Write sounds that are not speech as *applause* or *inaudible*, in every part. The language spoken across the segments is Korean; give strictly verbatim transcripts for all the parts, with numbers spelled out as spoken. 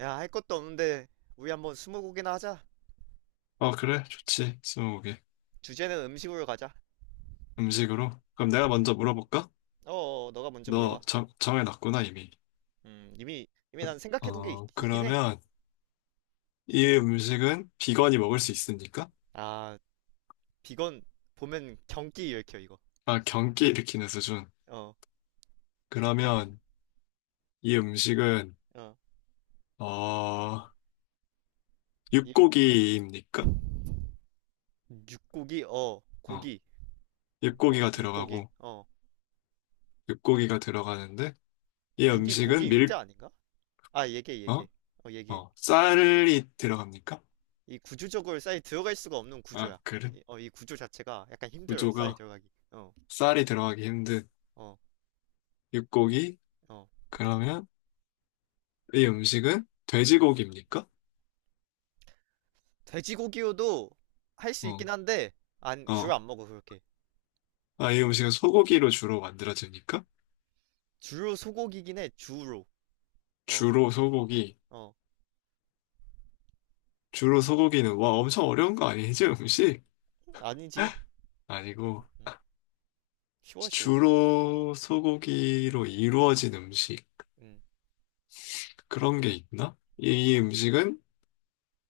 야, 할 것도 없는데 우리 한번 스무고개나 하자. 어, 그래. 좋지. 스무고개. 주제는 음식으로 가자. 음식으로. 그럼 음. 내가 먼저 물어볼까? 어, 어, 어, 너가 먼저 너 물어봐. 정, 정해놨구나, 이미. 음, 이미 이미 난 생각해둔 게 있, 어, 있긴 해. 그러면 이 음식은 음. 비건이 먹을 수 있습니까? 아, 비건 보면 경기 일으켜 이거. 아, 경기 일으키는 수준. 어, 그러면 이 음식은, 어, 어, 이 음, 육고기입니까? 육고기, 어, 어, 고기, 어, 육고기가 육고기, 들어가고, 어, 육고기가 들어가는데, 이 육이 음식은 고기 밀, 육자 아닌가? 아, 얘기해, 어? 얘기해. 어, 얘기해. 어, 쌀이 들어갑니까? 이 구조적으로 쌀이 들어갈 수가 없는 아, 구조야. 그래. 이, 어, 이 구조 자체가 약간 힘들어, 쌀이 구조가 들어가기. 어, 쌀이 들어가기 힘든 어, 육고기? 어. 그러면 이 음식은 돼지고기입니까? 돼지고기요도 할 수 어, 있긴 한데 안 주로 어. 안 먹어 그렇게. 아, 이 음식은 소고기로 주로 만들어집니까? 주로 소고기긴 해 주로. 어. 주로 소고기. 어. 주로 소고기는, 와, 엄청 어려운 거 아니지, 음식? 아니지. 아니고, 음, 쉬워 쉬워. 주로 소고기로 이루어진 음식. 음. 그런 게 있나? 이 이 음식은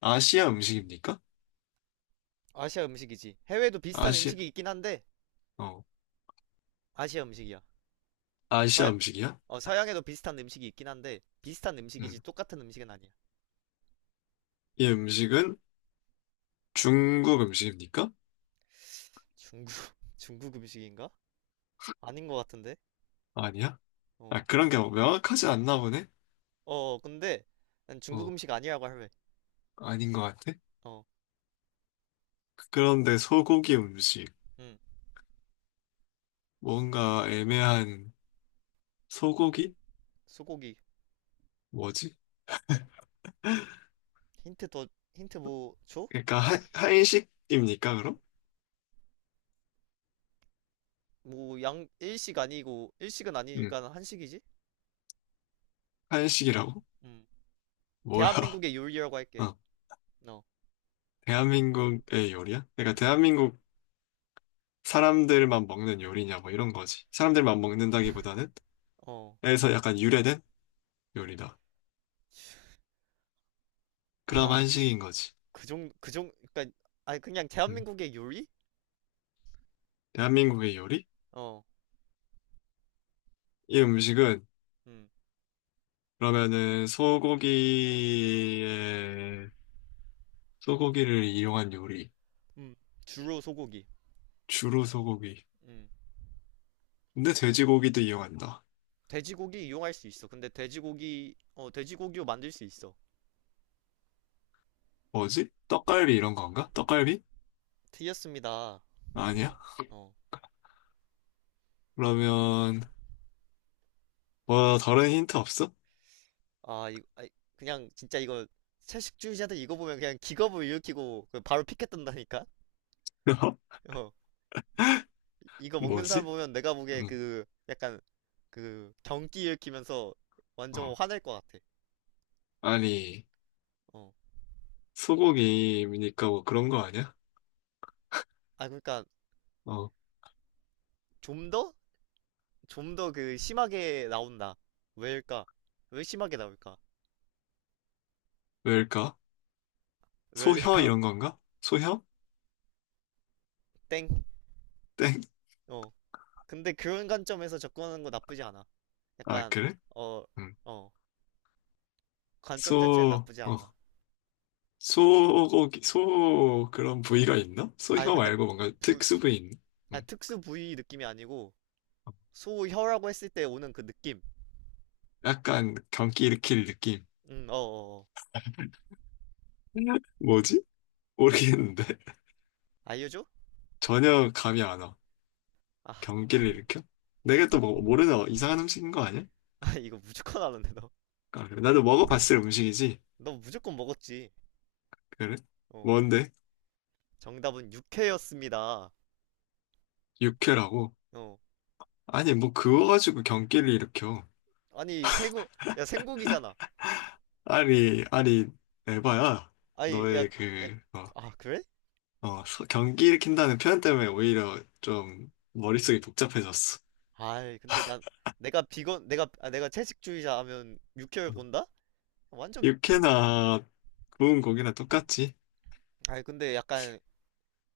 아시아 음식입니까? 아시아 음식이지. 해외도 비슷한 아시아, 음식이 있긴 한데 어, 아시아 음식이야. 아시아 서양, 음식이야? 어, 서양에도 비슷한 음식이 있긴 한데 비슷한 음식이지 음. 똑같은 음식은 아니야. 이 음식은 중국 음식입니까? 중국 *laughs* 중국 음식인가? 아닌 것 같은데. 아니야? 아, 그런 게 명확하지 않나 보네? 어어 근데 난 중국 어, 음식 아니라고 할래. 아닌 것 같아? 그런데 소고기 음식. 어음. 뭔가 애매한 소고기? 소고기. 뭐지? 힌트 더 힌트 뭐 줘? 그러니까 한, 한식입니까, 그럼? 뭐 양 일식 아니고 일식은 응, 아니니까 한식이지? 한식이라고? 음. 뭐야? 대한민국의 요리라고 *laughs* 할게. 어, 어. 대한민국의 요리야? 그러니까 음. 대한민국 사람들만 먹는 요리냐, 뭐 이런 거지. 사람들만 먹는다기보다는 어. 에서 약간 유래된 요리다. 그럼 아, 한식인 거지. 그정그정 그러니까 아니 그냥 응. 대한민국의 요리? 대한민국의 요리? 어. 이 음식은 음. 그러면은 소고기에 소고기를 이용한 요리. 음. 주로 소고기. 주로 소고기. 음. 근데 돼지고기도 이용한다. 돼지고기 이용할 수 있어. 근데 돼지고기 어 돼지고기로 만들 수 있어. 뭐지? 떡갈비 이런 건가? 떡갈비? 틀렸습니다. 아니야? 어. 그러면 뭐 다른 힌트 없어? 아, 이 아이, 그냥 진짜 이거 채식주의자들 이거 보면 그냥 기겁을 일으키고 그 바로 피켓 뜬다니까. *laughs* 어. 이거 먹는 사람 뭐지? 보면 내가 보기에 음, 그 약간 그 경기 일으키면서 완전 어. 화낼 것 같아. 아니 어. 소고기니까 뭐 그런 거 아니야? 아 그러니까 어, 좀 더? 좀 더 그 심하게 나온다. 왜일까? 왜 심하게 나올까? 왜일까? 소혀 왜일까? 이런 건가? 소혀? *laughs* 땡. 땡. 어. 근데 그런 관점에서 접근하는 거 나쁘지 않아. 아, 약간 그래? 어, 음. 어. 관점 자체는 소, 나쁘지 않아. 어. 소고기, 소 그런 부위가 있나? 아니 소혀 근데 말고 뭔가 부, 부- 특수 부위 있나? 아, 음. 특수 부위 느낌이 아니고 소혀라고 했을 때 오는 그 느낌. 약간 경기 일으킬 느낌. 음, 어, 어, 어. *laughs* 뭐지? 모르겠는데. *laughs* 알려줘? 전혀 감이 안 와. 아, 아, 경기를 일으켜? 내가 또 뭐, 모르는 어, 이상한 음식인 거 아니야? *laughs* 이거 무조건 아는데 너. 아, 그래. 나도 먹어봤을 음식이지. 너 무조건 먹었지. 그래? 어. 뭔데? 정답은 육회였습니다. 육회라고? 어. 아니, 뭐 그거 가지고 경기를 일으켜. 아니 생고 야 생고기잖아. 아니, 아니, 에바야. 아니 야, 너의 야, 그, 어, 아 그래? 어, 서- 경기 일으킨다는 표현 때문에 오히려 좀 머릿속이 복잡해졌어. 아이 근데 난 내가 비건 내가 아, 내가 채식주의자 하면 육회를 음. 본다? 완전. 육회나 구운 고기나 똑같지? 아이 근데 약간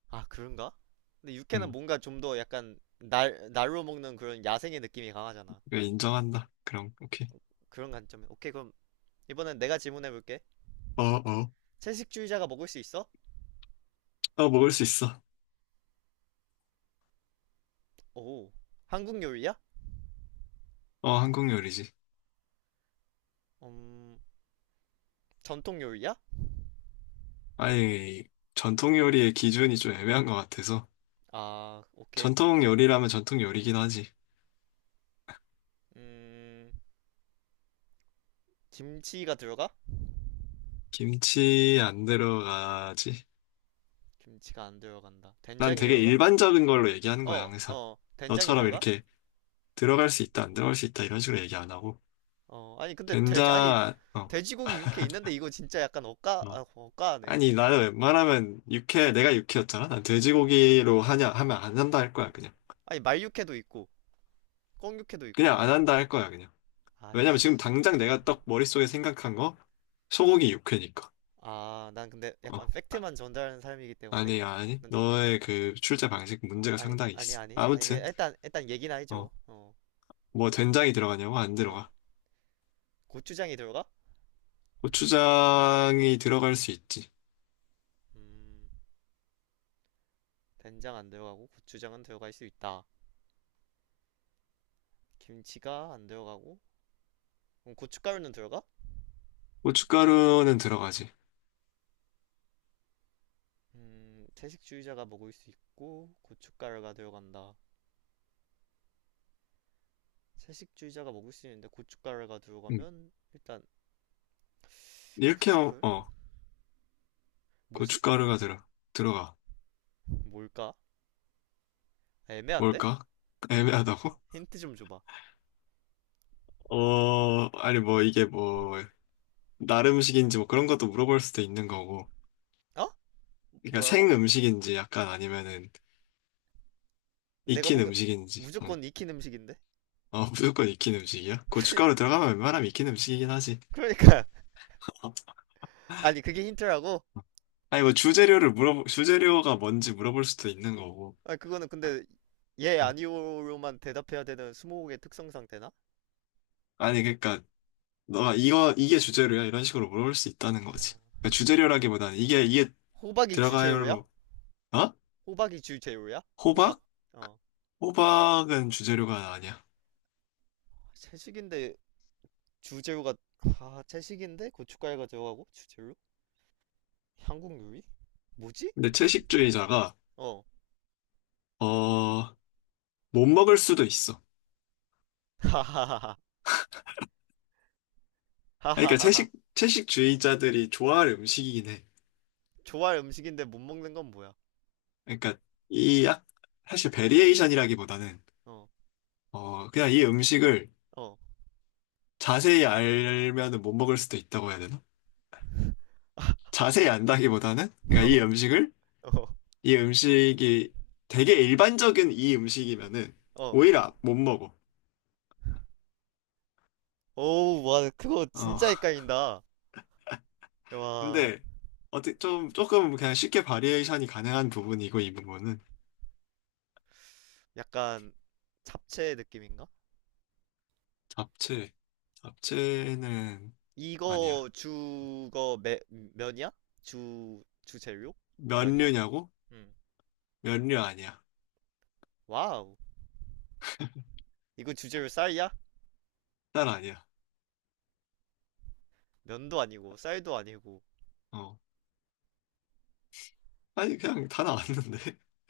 아 그런가? 근데 육회는 응, 뭔가 좀 더 약간 날 날로 먹는 그런 야생의 느낌이 강하잖아. 그래, 인정한다. 그럼, 오케이. 그런 관점에 오케이. 그럼 이번엔 내가 질문해 볼게. 어, 어. 채식주의자가 먹을 수 있어? 어, 먹을 수 있어. 오. 한국 요리야? 어, 한국 요리지. 음. 전통 요리야? 아니, 전통 요리의 기준이 좀 애매한 것 같아서. 아, 오케이. 전통 요리라면 전통 요리긴 하지. 음, 김치가 들어가? 김치 안 들어가지. 김치가 안 들어간다. 난 된장이 되게 들어가? 일반적인 걸로 얘기하는 거야, 어, 항상. 어, 된장이 너처럼 들어가? 이렇게 들어갈 수 있다, 안 들어갈 수 있다, 이런 식으로 얘기 안 하고. 어, 아니, 근데 돼지, 아니, 된장, 어, 돼지고기 육회 있는데 이거 진짜 약간 억까, 어. 아, 억까하네. 아니, 나는 웬만하면 육회, 내가 육회였잖아? 난 어. 돼지고기로 하냐, 하면 안 한다 할 거야, 그냥. 아니, 말육회도 있고, 꿩육회도 있고. 그냥 안 한다 할 거야, 그냥. 왜냐면 지금 아이씨. 당장 내가 딱 머릿속에 생각한 거, 소고기 육회니까. 아, 난 근데 약간 어. 팩트만 전달하는 사람이기 때문에. 아니, 아니. 난- 너의 그 출제 방식 문제가 아니, 상당히 아니, 있어. 아니. 아니, 그냥 아무튼, 일단, 일단 얘기나 해줘. 어, 어, 뭐 된장이 들어가냐고? 안 어. 들어가. 고추장이 들어가? 고추장이 들어갈 수 있지. 음, 된장 안 들어가고 고추장은 들어갈 수 있다. 김치가 안 들어가고 그럼 고춧가루는 들어가? 고춧가루는 들어가지. 음, 채식주의자가 먹을 수 있고 고춧가루가 들어간다. 채식주의자가 먹을 수 있는데 고춧가루가 응. 들어가면 일단 이렇게, 어, 고춧가루? 어, 뭐지? 고춧가루가 들어, 들어가. 뭘까? 애매한데? 뭘까? 애매하다고? 힌트 좀 줘봐. *laughs* 어, 아니, 뭐, 이게 뭐, 날 음식인지 뭐 그런 것도 물어볼 수도 있는 거고. 어? 그러니까 뭐라고? 생 음식인지 약간 아니면은 내가 익힌 보기 음식인지. 어, 무조건 익힌 음식인데? 어, 무조건 익힌 음식이야? 고춧가루 들어가면 웬만하면 익힌 음식이긴 하지. 그러니까 *laughs* 어. 아니 그게 힌트라고? 아니 뭐 주재료를 물어 주재료가 뭔지 물어볼 수도 있는 거고. 아 그거는 근데 예 응. 아니오로만 대답해야 되는 스무고개 특성상 되나? 아니 그러니까 너가 이거 이게 주재료야 이런 식으로 물어볼 수 있다는 거지. 어. 그러니까 주재료라기보다는 이게 이게 호박이 주재료야? 들어가요로 어? 호박이 주재료야? 호박? 호박. 어. 호박은 주재료가 아니야. 채식인데 주재료가 아 채식인데 고춧가루가 들어가고 주재료? 한국 요리? 뭐지? 근데 채식주의자가 어. 어 못 먹을 수도 있어. 하하하하. 아니, 그러니까 하하하하. 채식 채식주의자들이 좋아할 음식이긴 해. 좋아할 음식인데 못 먹는 건 뭐야? 그러니까 이 약- 사실 베리에이션이라기보다는 어 그냥 이 음식을 어 어 어어. 자세히 알면은 못 먹을 수도 있다고 해야 되나? 자세히 안다기보다는 그러니까 이 음식을 이 음식이 되게 일반적인 이 음식이면은 오히려 못 먹어. 오우 *laughs* 와 그거 어. 진짜 *laughs* 헷갈린다. 와. 근데 어떻게 좀 조금 그냥 쉽게 바리에이션이 가능한 부분이고 이 부분은 약간 잡채 느낌인가? 잡채. 잡채는 아니야. 이거 주거 매, 면이야? 주 주재료? 면이야? 면류냐고? 응. 면류 아니야. 와우. 이거 주재료 쌀이야? 딸 아니야. 면도 아니고 쌀도 아니고 어. 아니 그냥 다 나왔는데. *laughs*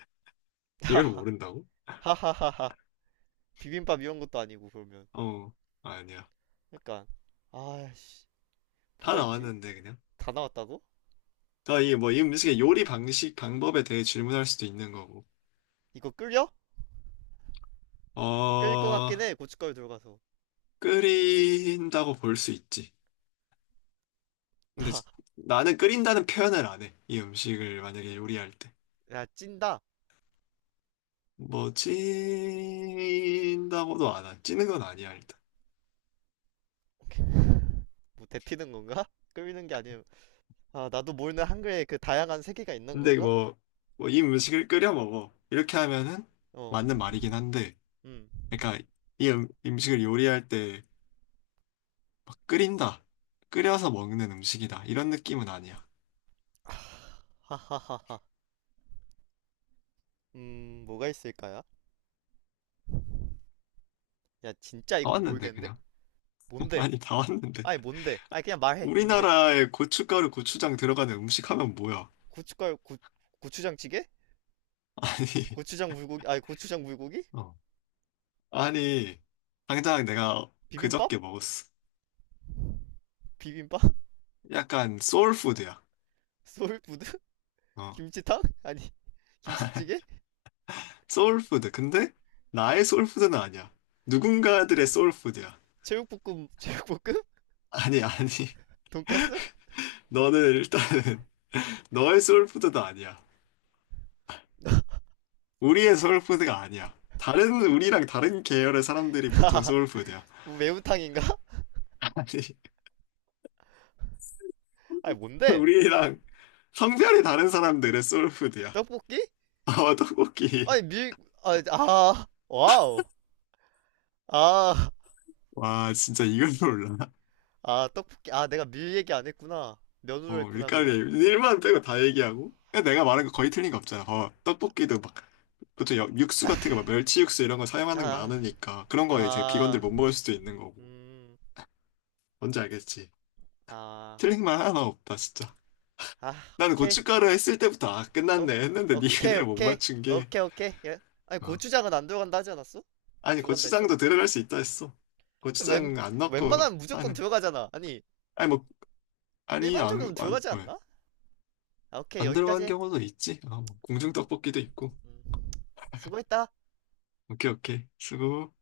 이걸 *laughs* 모른다고? 하하하하. 비빔밥 이런 것도 아니고 그러면. 어. 아니야. 그러니까 아씨 다 뭐가 있지? 나왔는데 그냥. 다 나왔다고? 아, 이게 뭐 이 음식의 요리 방식 방법에 대해 질문할 수도 있는 거고. 이거 끌려? 끌 것 같긴 어, 해. 고춧가루 들어가서. 끓인다고 볼 수 있지. 근데 나, 지- 나는 끓인다는 표현을 안 해. 이 음식을 만약에 요리할 때. 야 찐다. 뭐, 찐다고도 안 해. 찌는 건 아니야, 일단. 뭐 데피는 건가? 끌리는 게 아니에요. 아 나도 모르는 한글에 그 다양한 세계가 있는 근데 건가? 뭐, 뭐, 이 음식을 끓여 먹어. 이렇게 하면은 어, 맞는 말이긴 한데, 음. 그러니까 이 음, 음식을 요리할 때 막 끓인다. 끓여서 먹는 음식이다. 이런 느낌은 아니야. 다 하하하하. 음 뭐가 있을까요? 야 진짜 이건 왔는데, 모르겠는데? 그냥. *laughs* 뭔데? 아니, 다 왔는데. 아니 뭔데? 아니 그냥 말해. 뭔데? 우리나라에 고춧가루, 고추장 들어가는 음식 하면 뭐야? 고춧가루 고 고추장찌개? 아니, 고추장 물고기? 아니 고추장 물고기? 어. 아니, 당장 내가 비빔밥? 그저께 먹었어. 비빔밥? 약간 소울푸드야. 소울푸드? *laughs* 어, 김치탕? 아니 김치찌개? 소울푸드. 근데 나의 소울푸드는 아니야. 누군가들의 소울푸드야. 제육볶음 제육볶음? 아니, 아니. 돈까스? 하하 너는 일단은 *laughs* 너의 소울푸드도 아니야. 우리의 소울푸드가 아니야. 다른, 우리랑 다른 계열의 사람들이 보통 *laughs* 소울푸드야. 뭐 매운탕인가? 아니, *laughs* 아니 뭔데? 우리랑 성별이 다른 사람들의 소울푸드야. 떡볶이? 아, 떡볶이. 아니 밀... 아, 아 와우. 아, 와, 진짜 이걸 몰라. 아 떡볶이. 아 내가 밀 얘기 안 했구나 면으로 어, 했구나 밀가루 그냥. 얘기- 일만 빼고 다 얘기하고. 그 내가 말한 거 거의 틀린 거 없잖아. 어, 떡볶이도 막, 보통 여- 육수 같은 거, 막 멸치 육수 이런 거 사용하는 게 아, 많으니까. 그런 거 이제 비건들 아, 못 먹을 수도 있는 거고. 음, 뭔지 알겠지? 아, 틀린 말 하나 없다, 진짜. 아 나는 오케이. 고춧가루 했을 때부터, 아, 오, 끝났네. 했는데 니 오케이 그대로 못 오케이. 맞춘 게. 오케이 오케이 예? 아니 어. 고추장은 안 들어간다 하지 않았어? 아니, 들어간다 했어? 고추장도 들어갈 수 있다 했어. 웬 고추장 안 넣고 웬만하면 무조건 하는. 들어가잖아 아니 아니, 뭐, 아니, 일반 안, 조금 안, 들어가지 왜? 않나? 아, 오케이, 안 들어간 여기까지. 경우도 있지. 아, 뭐, 공중떡볶이도 있고. 음, 수고했다. 오케이, 오케이. 수고.